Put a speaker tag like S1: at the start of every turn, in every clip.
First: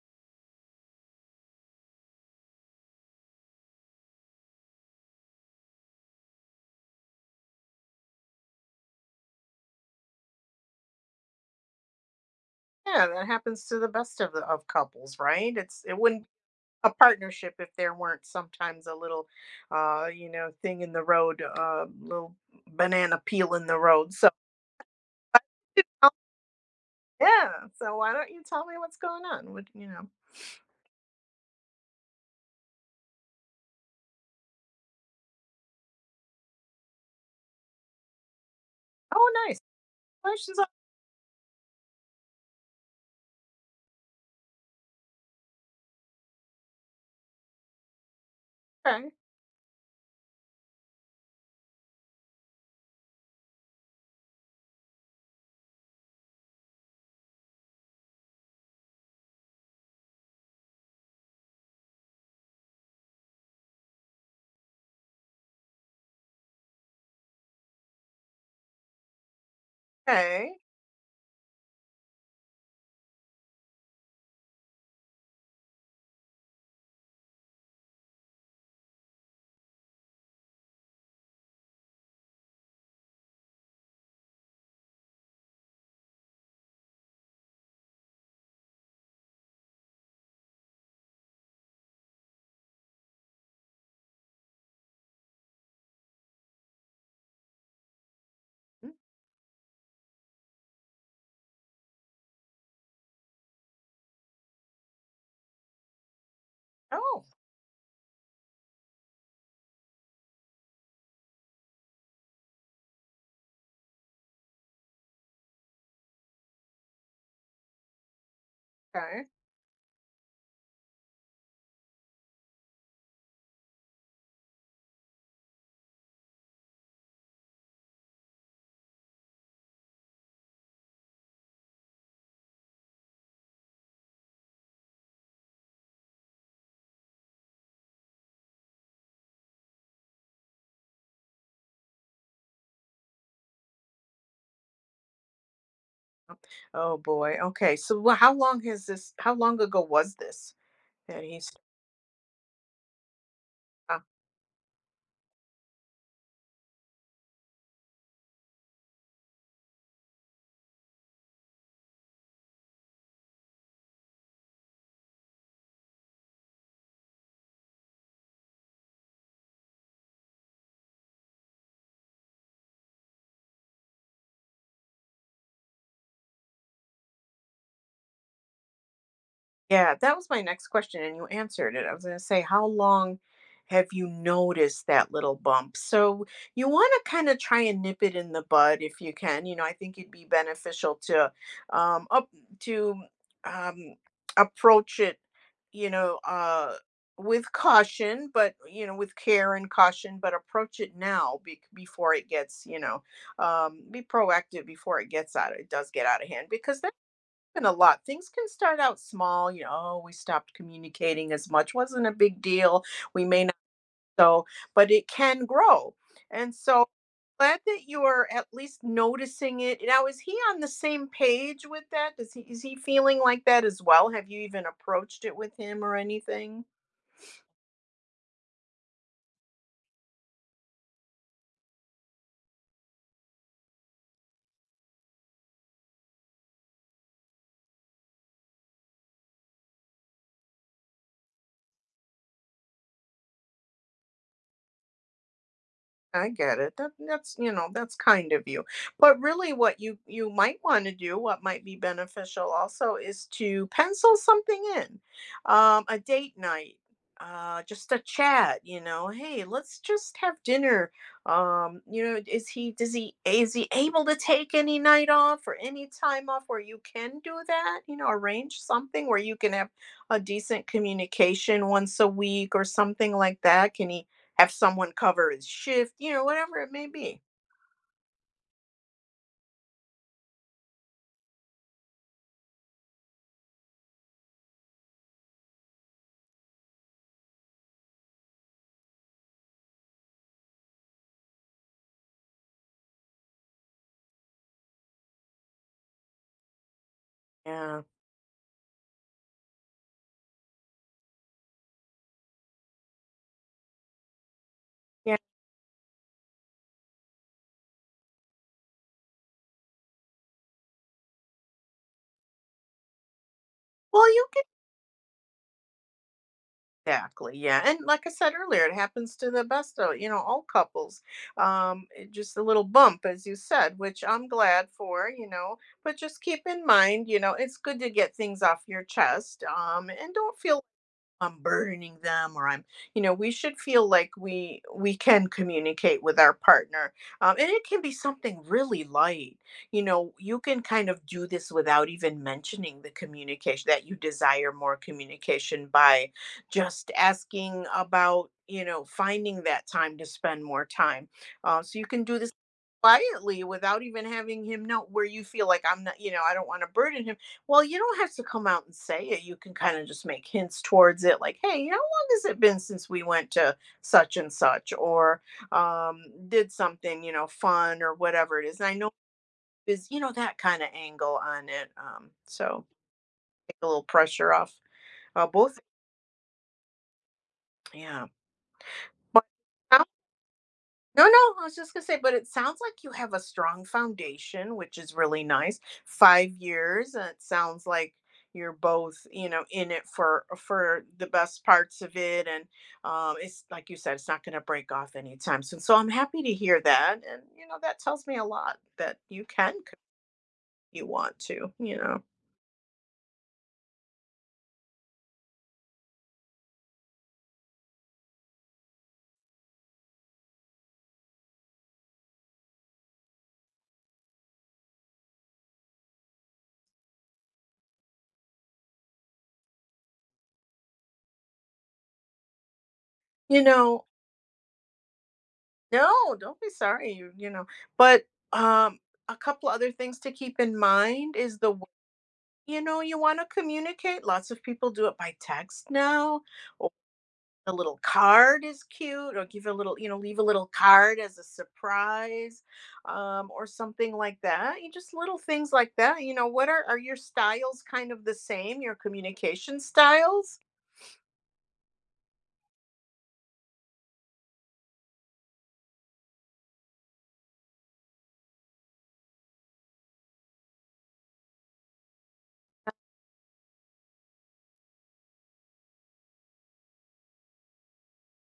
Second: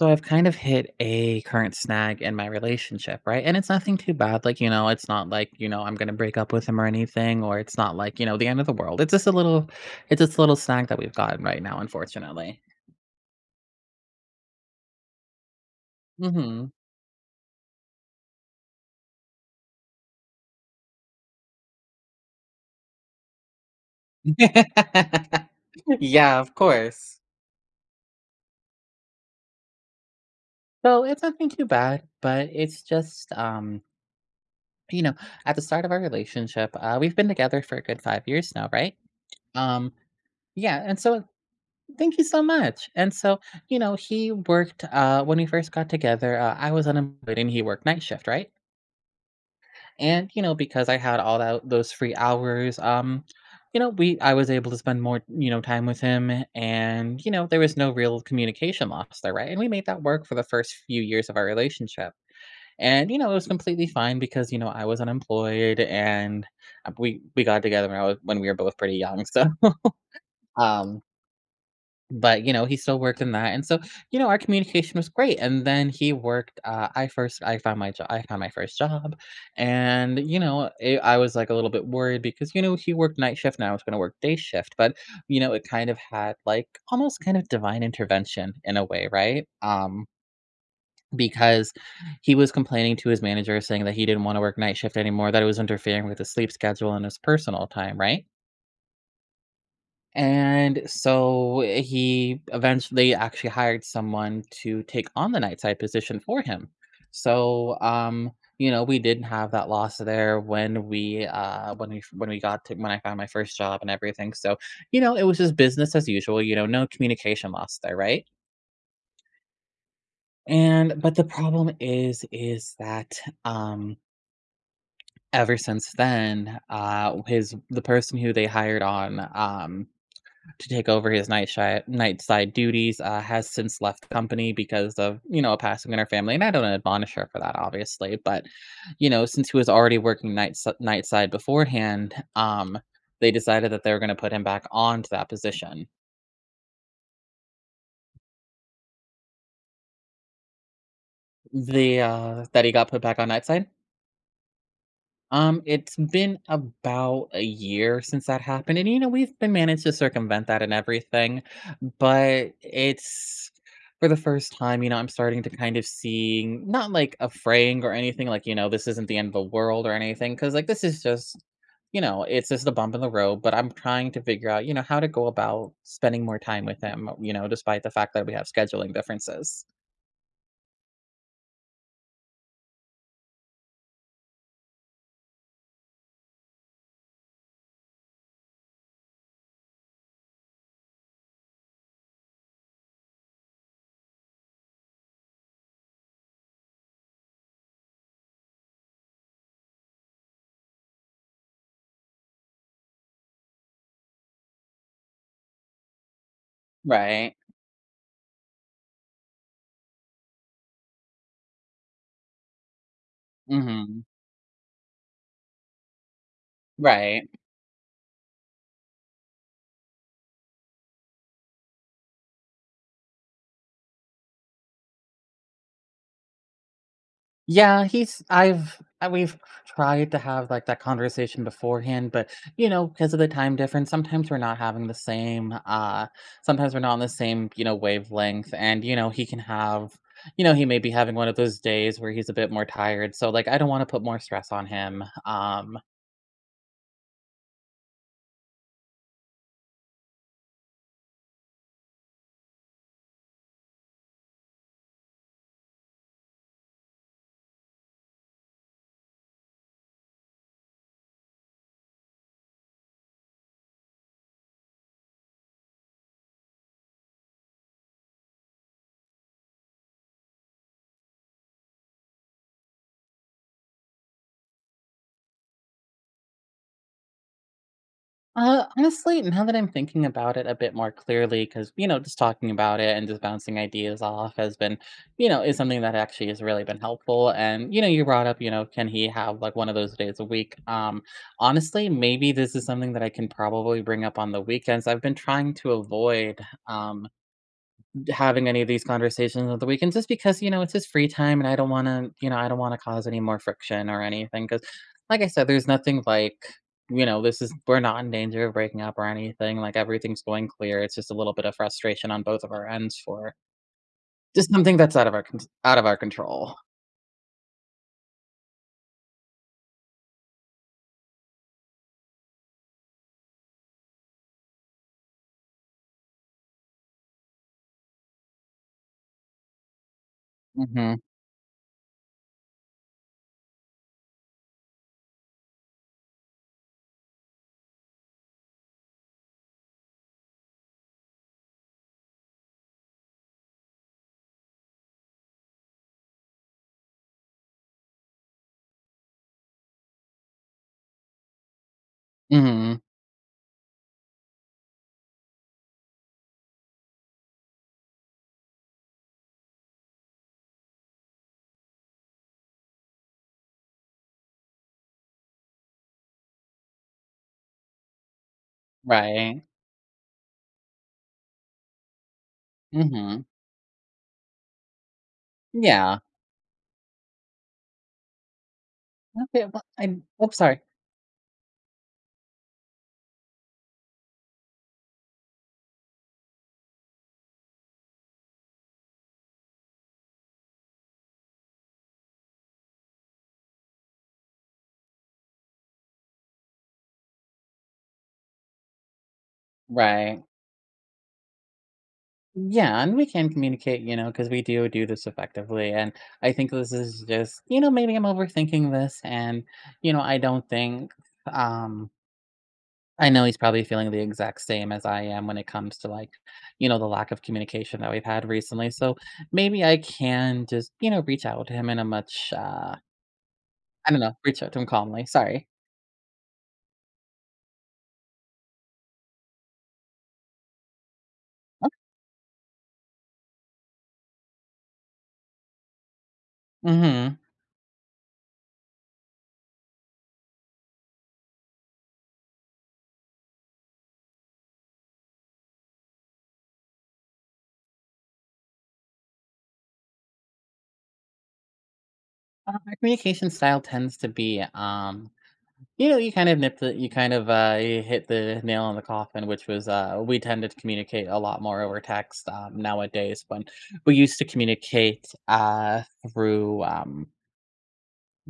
S1: So I've kind of hit a current snag in my relationship, right? And it's nothing too bad. Like, it's not like, I'm gonna break up with him or anything, or it's not like, the end of the world. It's just a little snag that we've gotten right now, unfortunately.
S2: Yeah, that happens to the best of the of couples, right? It wouldn't be
S1: Hmm.
S2: a partnership if there weren't sometimes a little thing in the road, little banana peel in the road. So
S1: Yeah, of course.
S2: yeah. So why don't you tell me what's going on? What?
S1: So it's nothing too bad, but it's just you know, at the start of our relationship, we've been together for a good 5 years now, right?
S2: Oh nice.
S1: Um,
S2: Questions
S1: yeah, and so thank you so much. And so, he worked when we first got together, I was unemployed and he worked night shift, right?
S2: okay.
S1: And you know, because I had all that those free hours, you know, we I was able to spend more, time with him, and you know, there was no real communication loss there, right? And we made that work for the first few years of our relationship. And you know, it was completely fine because, you know, I was unemployed and we got together when I was when we were both pretty young. So,
S2: Okay.
S1: um but, you know, he still worked in that, and so, you know, our communication was great, and then he worked, uh, I found my first job, and, you know, it I was, like, a little bit worried because, you know, he worked night shift and I was gonna work day shift, but, you know, it kind of had, like, almost kind of divine intervention in a way, right? Because he was complaining to his manager saying that he didn't wanna work night shift anymore, that it was interfering with his sleep schedule and his personal time, right?
S2: Mm.
S1: And so he eventually actually hired someone to take on the night side position for him.
S2: Oh,
S1: So, you know, we didn't have that loss there when we when we when we got to when I found my first job and everything. So, you know, it was just business as usual, you know, no communication loss there, right?
S2: okay.
S1: And but the problem is that um ever since then, his the person who they hired on to take over his night side duties, has since left the company because of, you know, a passing in her family, and I don't admonish her for that, obviously, but, you know, since he was already working night side beforehand, they decided that they were gonna put him back onto that position.
S2: Oh oh, boy. Okay. So how long ago was this that he started?
S1: The, that he got put back on night side? It's been about a year since that happened, and, you know, we've been managed to circumvent that and everything, but it's for the first time, you know, I'm starting to kind of seeing not, like, a fraying or anything, like, you know, this isn't the end of the world or anything. Because like, this is just you know, it's just a bump in the road, but I'm trying to figure out, you know, how to go about spending more time with him, you know, despite the fact that we have scheduling differences.
S2: Yeah, that was my next question, and you answered it. I was going to say, how long have you noticed that little bump? So you want to kind of try and nip it in the bud if you can. You know, I think it'd be beneficial to up to um, approach it, you know, uh, with caution, but you know, with care and caution, but approach it now before it gets, be proactive before it gets out. It does get out of hand because
S1: Right.
S2: happen a lot. Things can start out small, you know, "Oh, we stopped communicating as much, wasn't a big deal, we may not
S1: Mhm.
S2: so," but it can grow, and so
S1: Right.
S2: glad that you're at least noticing it. Now is he on the same page with that? Does he is he feeling like that as well? Have you even approached it with him or anything?
S1: Yeah, he's I've we've tried to have, like, that conversation beforehand, but, you know, because of the time difference, sometimes we're not on the same, you know, wavelength, and, you know, he may be having one of those days where he's a bit more tired, so, like, I don't wanna put more stress on him.
S2: I get it. That's, you know, that's kind of you. But really what you might want to do, what might be beneficial also is to pencil something in. A date night, just a chat, you know, hey, let's just have dinner. You know, is he able to take any night off or any time off where you can do that? You know, arrange something where you can have a decent communication once a week or something like that. Can he have someone cover his shift, you know, whatever it may be.
S1: Honestly, now that I'm thinking about it a bit more clearly, because, you know, just talking about it and just bouncing ideas off has been, is something that actually has really been helpful. And, you know, you brought up, you know, can he have like one of those days a week? Honestly, maybe this is something that I can probably bring up on the weekends. I've been trying to avoid, um,
S2: Yeah.
S1: having any of these conversations on the weekends just because, you know, it's his free time and I don't wanna, you know, I don't wanna cause any more friction or anything. Because,
S2: Yeah.
S1: like I said, there's nothing like, you know, this is we're not in danger of breaking up or anything, like, everything's going clear, it's just a little bit of frustration on both of our ends for
S2: Well, you can
S1: just something that's out of our control.
S2: exactly. Yeah. And like I said earlier, it happens to the best of, you know, all couples. Just a little bump as you said, which I'm glad for, you know, but just keep in mind, you know, it's good to get things off your chest. And don't feel
S1: Mhm.
S2: I'm burdening them or we should feel like we can communicate with our partner. And it can be something really light. You know, you can kind of do this without even mentioning the communication that you desire more communication by just asking about finding that time to spend more time, so you can do this
S1: Mhm.
S2: quietly without even having him know where you feel like I'm not, you know, I don't want to burden him. Well, you don't have to come out and say it. You can kind of just make hints towards it, like, hey, you know, how long has it been since we went to such and such or did something, you know, fun or whatever it is. And I know
S1: Right.
S2: is you know that kind of angle on it. So
S1: Mhm.
S2: take a little pressure off, both.
S1: Yeah.
S2: Yeah,
S1: Okay, well,
S2: but
S1: I'm oops, sorry.
S2: no, no, I was just gonna say, but it sounds like you have a strong foundation, which is really nice. 5 years, and it sounds like you're both, you know, in it for the best parts of it, and it's like you said, it's not gonna break off anytime soon. So I'm happy to hear that, and you know, that tells me a lot that you can
S1: Right.
S2: if you want to,
S1: Yeah, and we can communicate, you know, because we do do this effectively. And I think this is just, you know, maybe I'm overthinking this. And, you know, I don't think, um, I know he's probably feeling the exact same as I am when it comes to like, you know, the lack of communication that we've had recently. So maybe I can just, you know, reach out to him in a much,
S2: you know,
S1: I don't know, reach out to him calmly. Sorry.
S2: no, don't be sorry, you know, but um, a couple other things to keep in mind is the.
S1: Oh.
S2: You know, you wanna communicate, lots of people do it by text now, or
S1: Mm-hmm.
S2: a little card is cute, or give a little you know, leave a little card as a surprise, or something like that, you just little things like that, you know, what are your styles kind of the same, your communication styles?
S1: Our communication style tends to be you know, you kind of, you hit the nail on the coffin, which was, we tend to communicate a lot more over text, nowadays when we used to communicate, through, um,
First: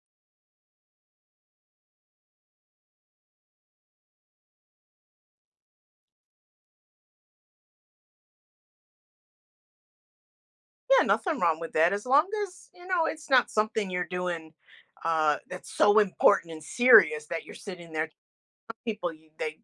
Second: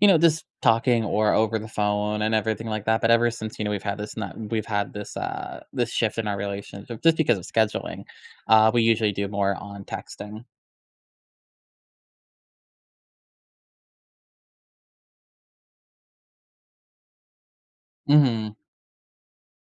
S1: you know, just talking or over the phone and everything like that, but ever since, you know, we've had this not we've had this, this shift in our relationship just because of scheduling, we usually do more on texting.
S2: Yeah, nothing wrong with that as long as, you know, it's not something you're doing, that's so important and serious that you're sitting there
S1: Mhm.
S2: telling people you they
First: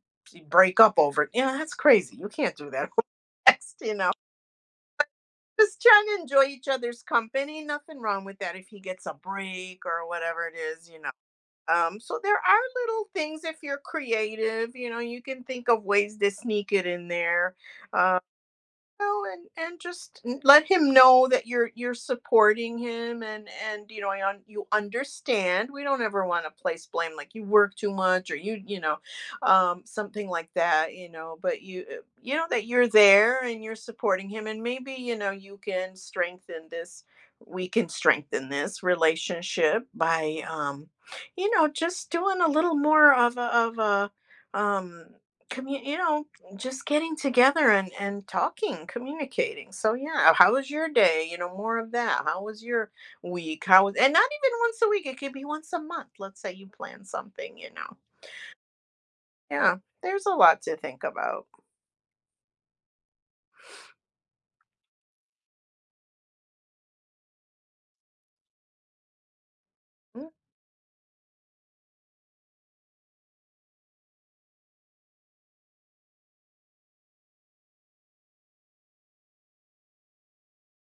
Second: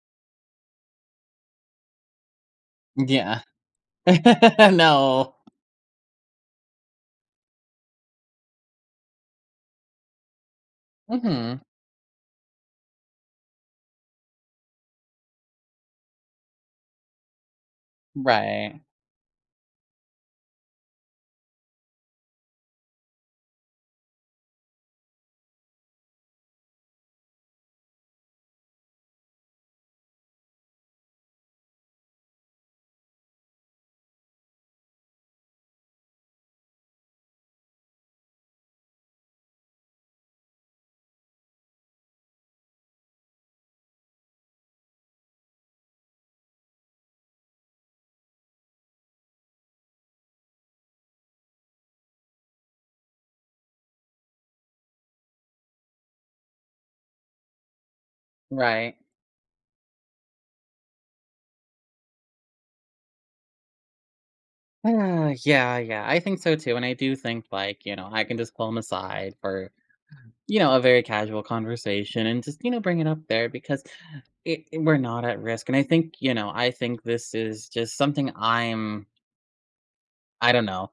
S2: break up over it, you know, that's crazy, you can't do that
S1: Yeah.
S2: over text, you know?
S1: No.
S2: Just trying to enjoy each other's company. Nothing wrong with that if he gets a break or whatever it is, you know.
S1: Mhm.
S2: So there are little things if you're creative, you know, you can think of ways to sneak it in there. Um,
S1: Right.
S2: well, and just let him know that you're supporting him and you know you understand. We don't ever want to place blame like you work too much or you know something like that, you know, but you know that you're there and you're supporting him and maybe you know you can strengthen this we can strengthen this relationship by you know just doing a little more of a um you know just getting together and talking, communicating. So, yeah, how was your day? You know, more of that. How was your week? How was and not even once a week, it could be once a month. Let's say you plan something, you know.
S1: Right.
S2: Yeah, there's a lot to think about.
S1: Ah, yeah, yeah, I think so too, and I do think, like, you know, I can just pull them aside for,
S2: Mm.
S1: you know, a very casual conversation and just, you know, bring it up there because we're not at risk. And I think, you know, I think this is just something I'm, I don't know,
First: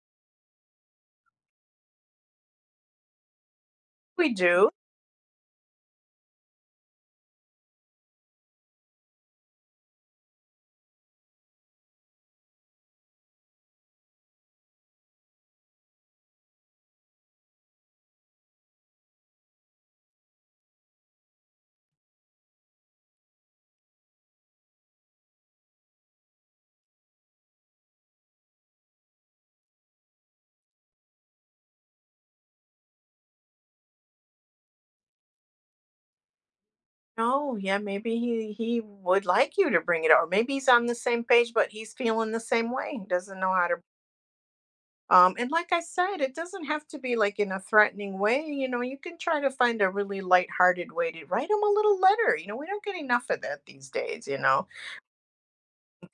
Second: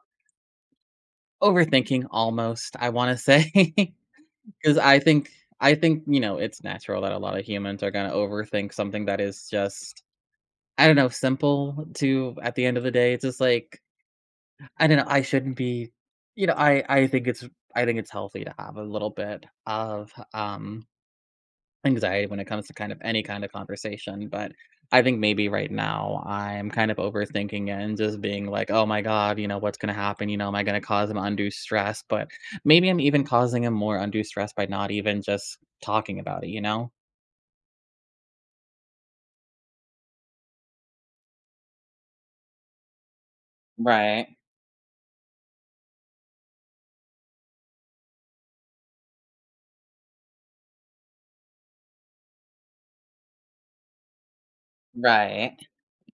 S1: overthinking almost, I want to say,
S2: We do.
S1: because I think, you know, it's natural that a lot of humans are going to overthink something that is just, I don't know, simple to at the end of the day. It's just like, I don't know, I shouldn't be you know, I think it's I think it's healthy to have a little bit of, anxiety when it comes to kind of any kind of conversation, but I think maybe right now I'm kind of overthinking it and just being like, "Oh my god, you know, what's gonna happen, you know, am I gonna cause him undue stress?" But maybe I'm even causing him more undue stress by not even just talking about it, you know?
S2: Oh yeah, maybe he would like you to bring it up, or maybe he's on the same page, but he's feeling the same way. He doesn't know how to.
S1: Right,
S2: And like I said, it doesn't have to be like in a threatening way. You know, you can try to find a really lighthearted way to write them a little letter. You know, we don't get enough of that these days, you know,
S1: right.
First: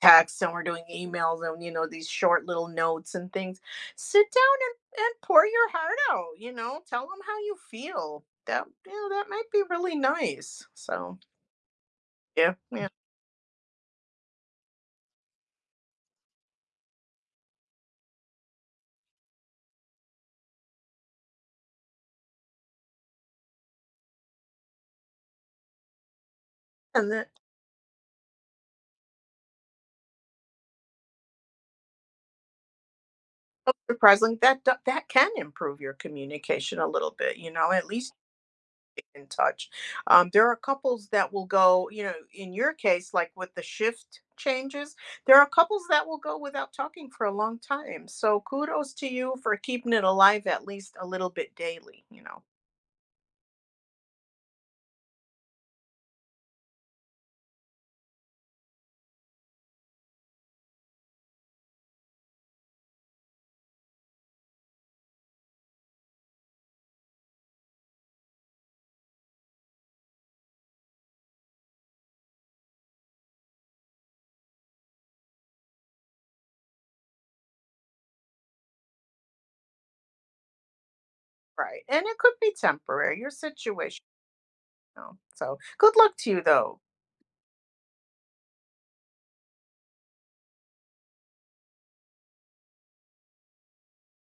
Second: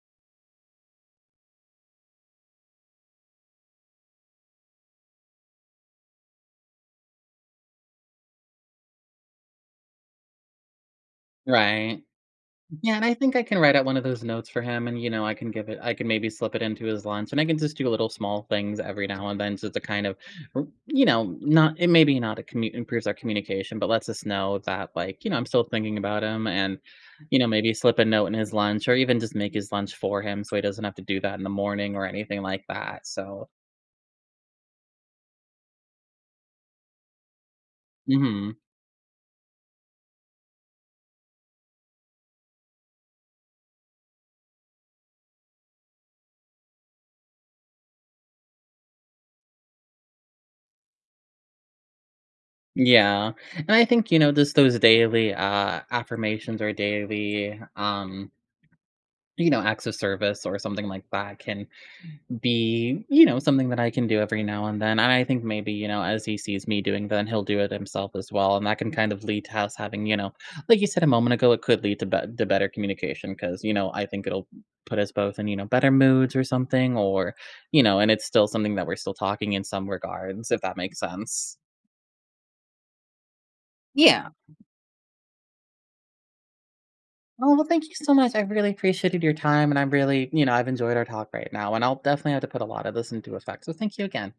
S2: texts and we're doing emails and, you know, these short little notes and things. Sit down and pour your heart out, you know, tell them how you feel. That, you know, that might be really nice. So,
S1: Right.
S2: yeah, yeah.
S1: Yeah, and I think I can write out one of those notes for him and, you know, I can maybe slip it into his lunch and I can just do little small things every now and then just to kind of, you know, not, it maybe not, a commu- improves our communication, but lets us know that, like, you know, I'm still thinking about him and,
S2: And that
S1: you know, maybe slip a note in his lunch or even just make his lunch for him so he doesn't have to do that in the morning or anything like that. So,
S2: surprisingly, that that can improve your communication a little bit, you know, at least
S1: hmm,
S2: in touch. There are couples that will go, you know, in your case, like with the shift changes, there are couples that will go without talking for a long time. So kudos to you for keeping it alive at least a little bit daily, you know,
S1: yeah. And I think, you know, just those daily affirmations or daily, you know, acts of service or something like that can be, you know, something that I can do every now and then. And I think maybe, you know, as he sees me doing that, he'll do it himself as well. And that can kind of lead to us having, you know, like you said a moment ago, it could lead to, to better communication because, you know, I think it'll put us both in, you know, better moods or something, or, you know, and it's still something that we're still talking in some regards, if that makes sense.
S2: right? And it could be temporary, your situation.
S1: Yeah.
S2: You know? So good luck to you, though.
S1: Oh, well, thank you so much. I really appreciated your time. And I'm really, you know, I've enjoyed our talk right now. And I'll definitely have to put a lot of this into effect. So thank you again.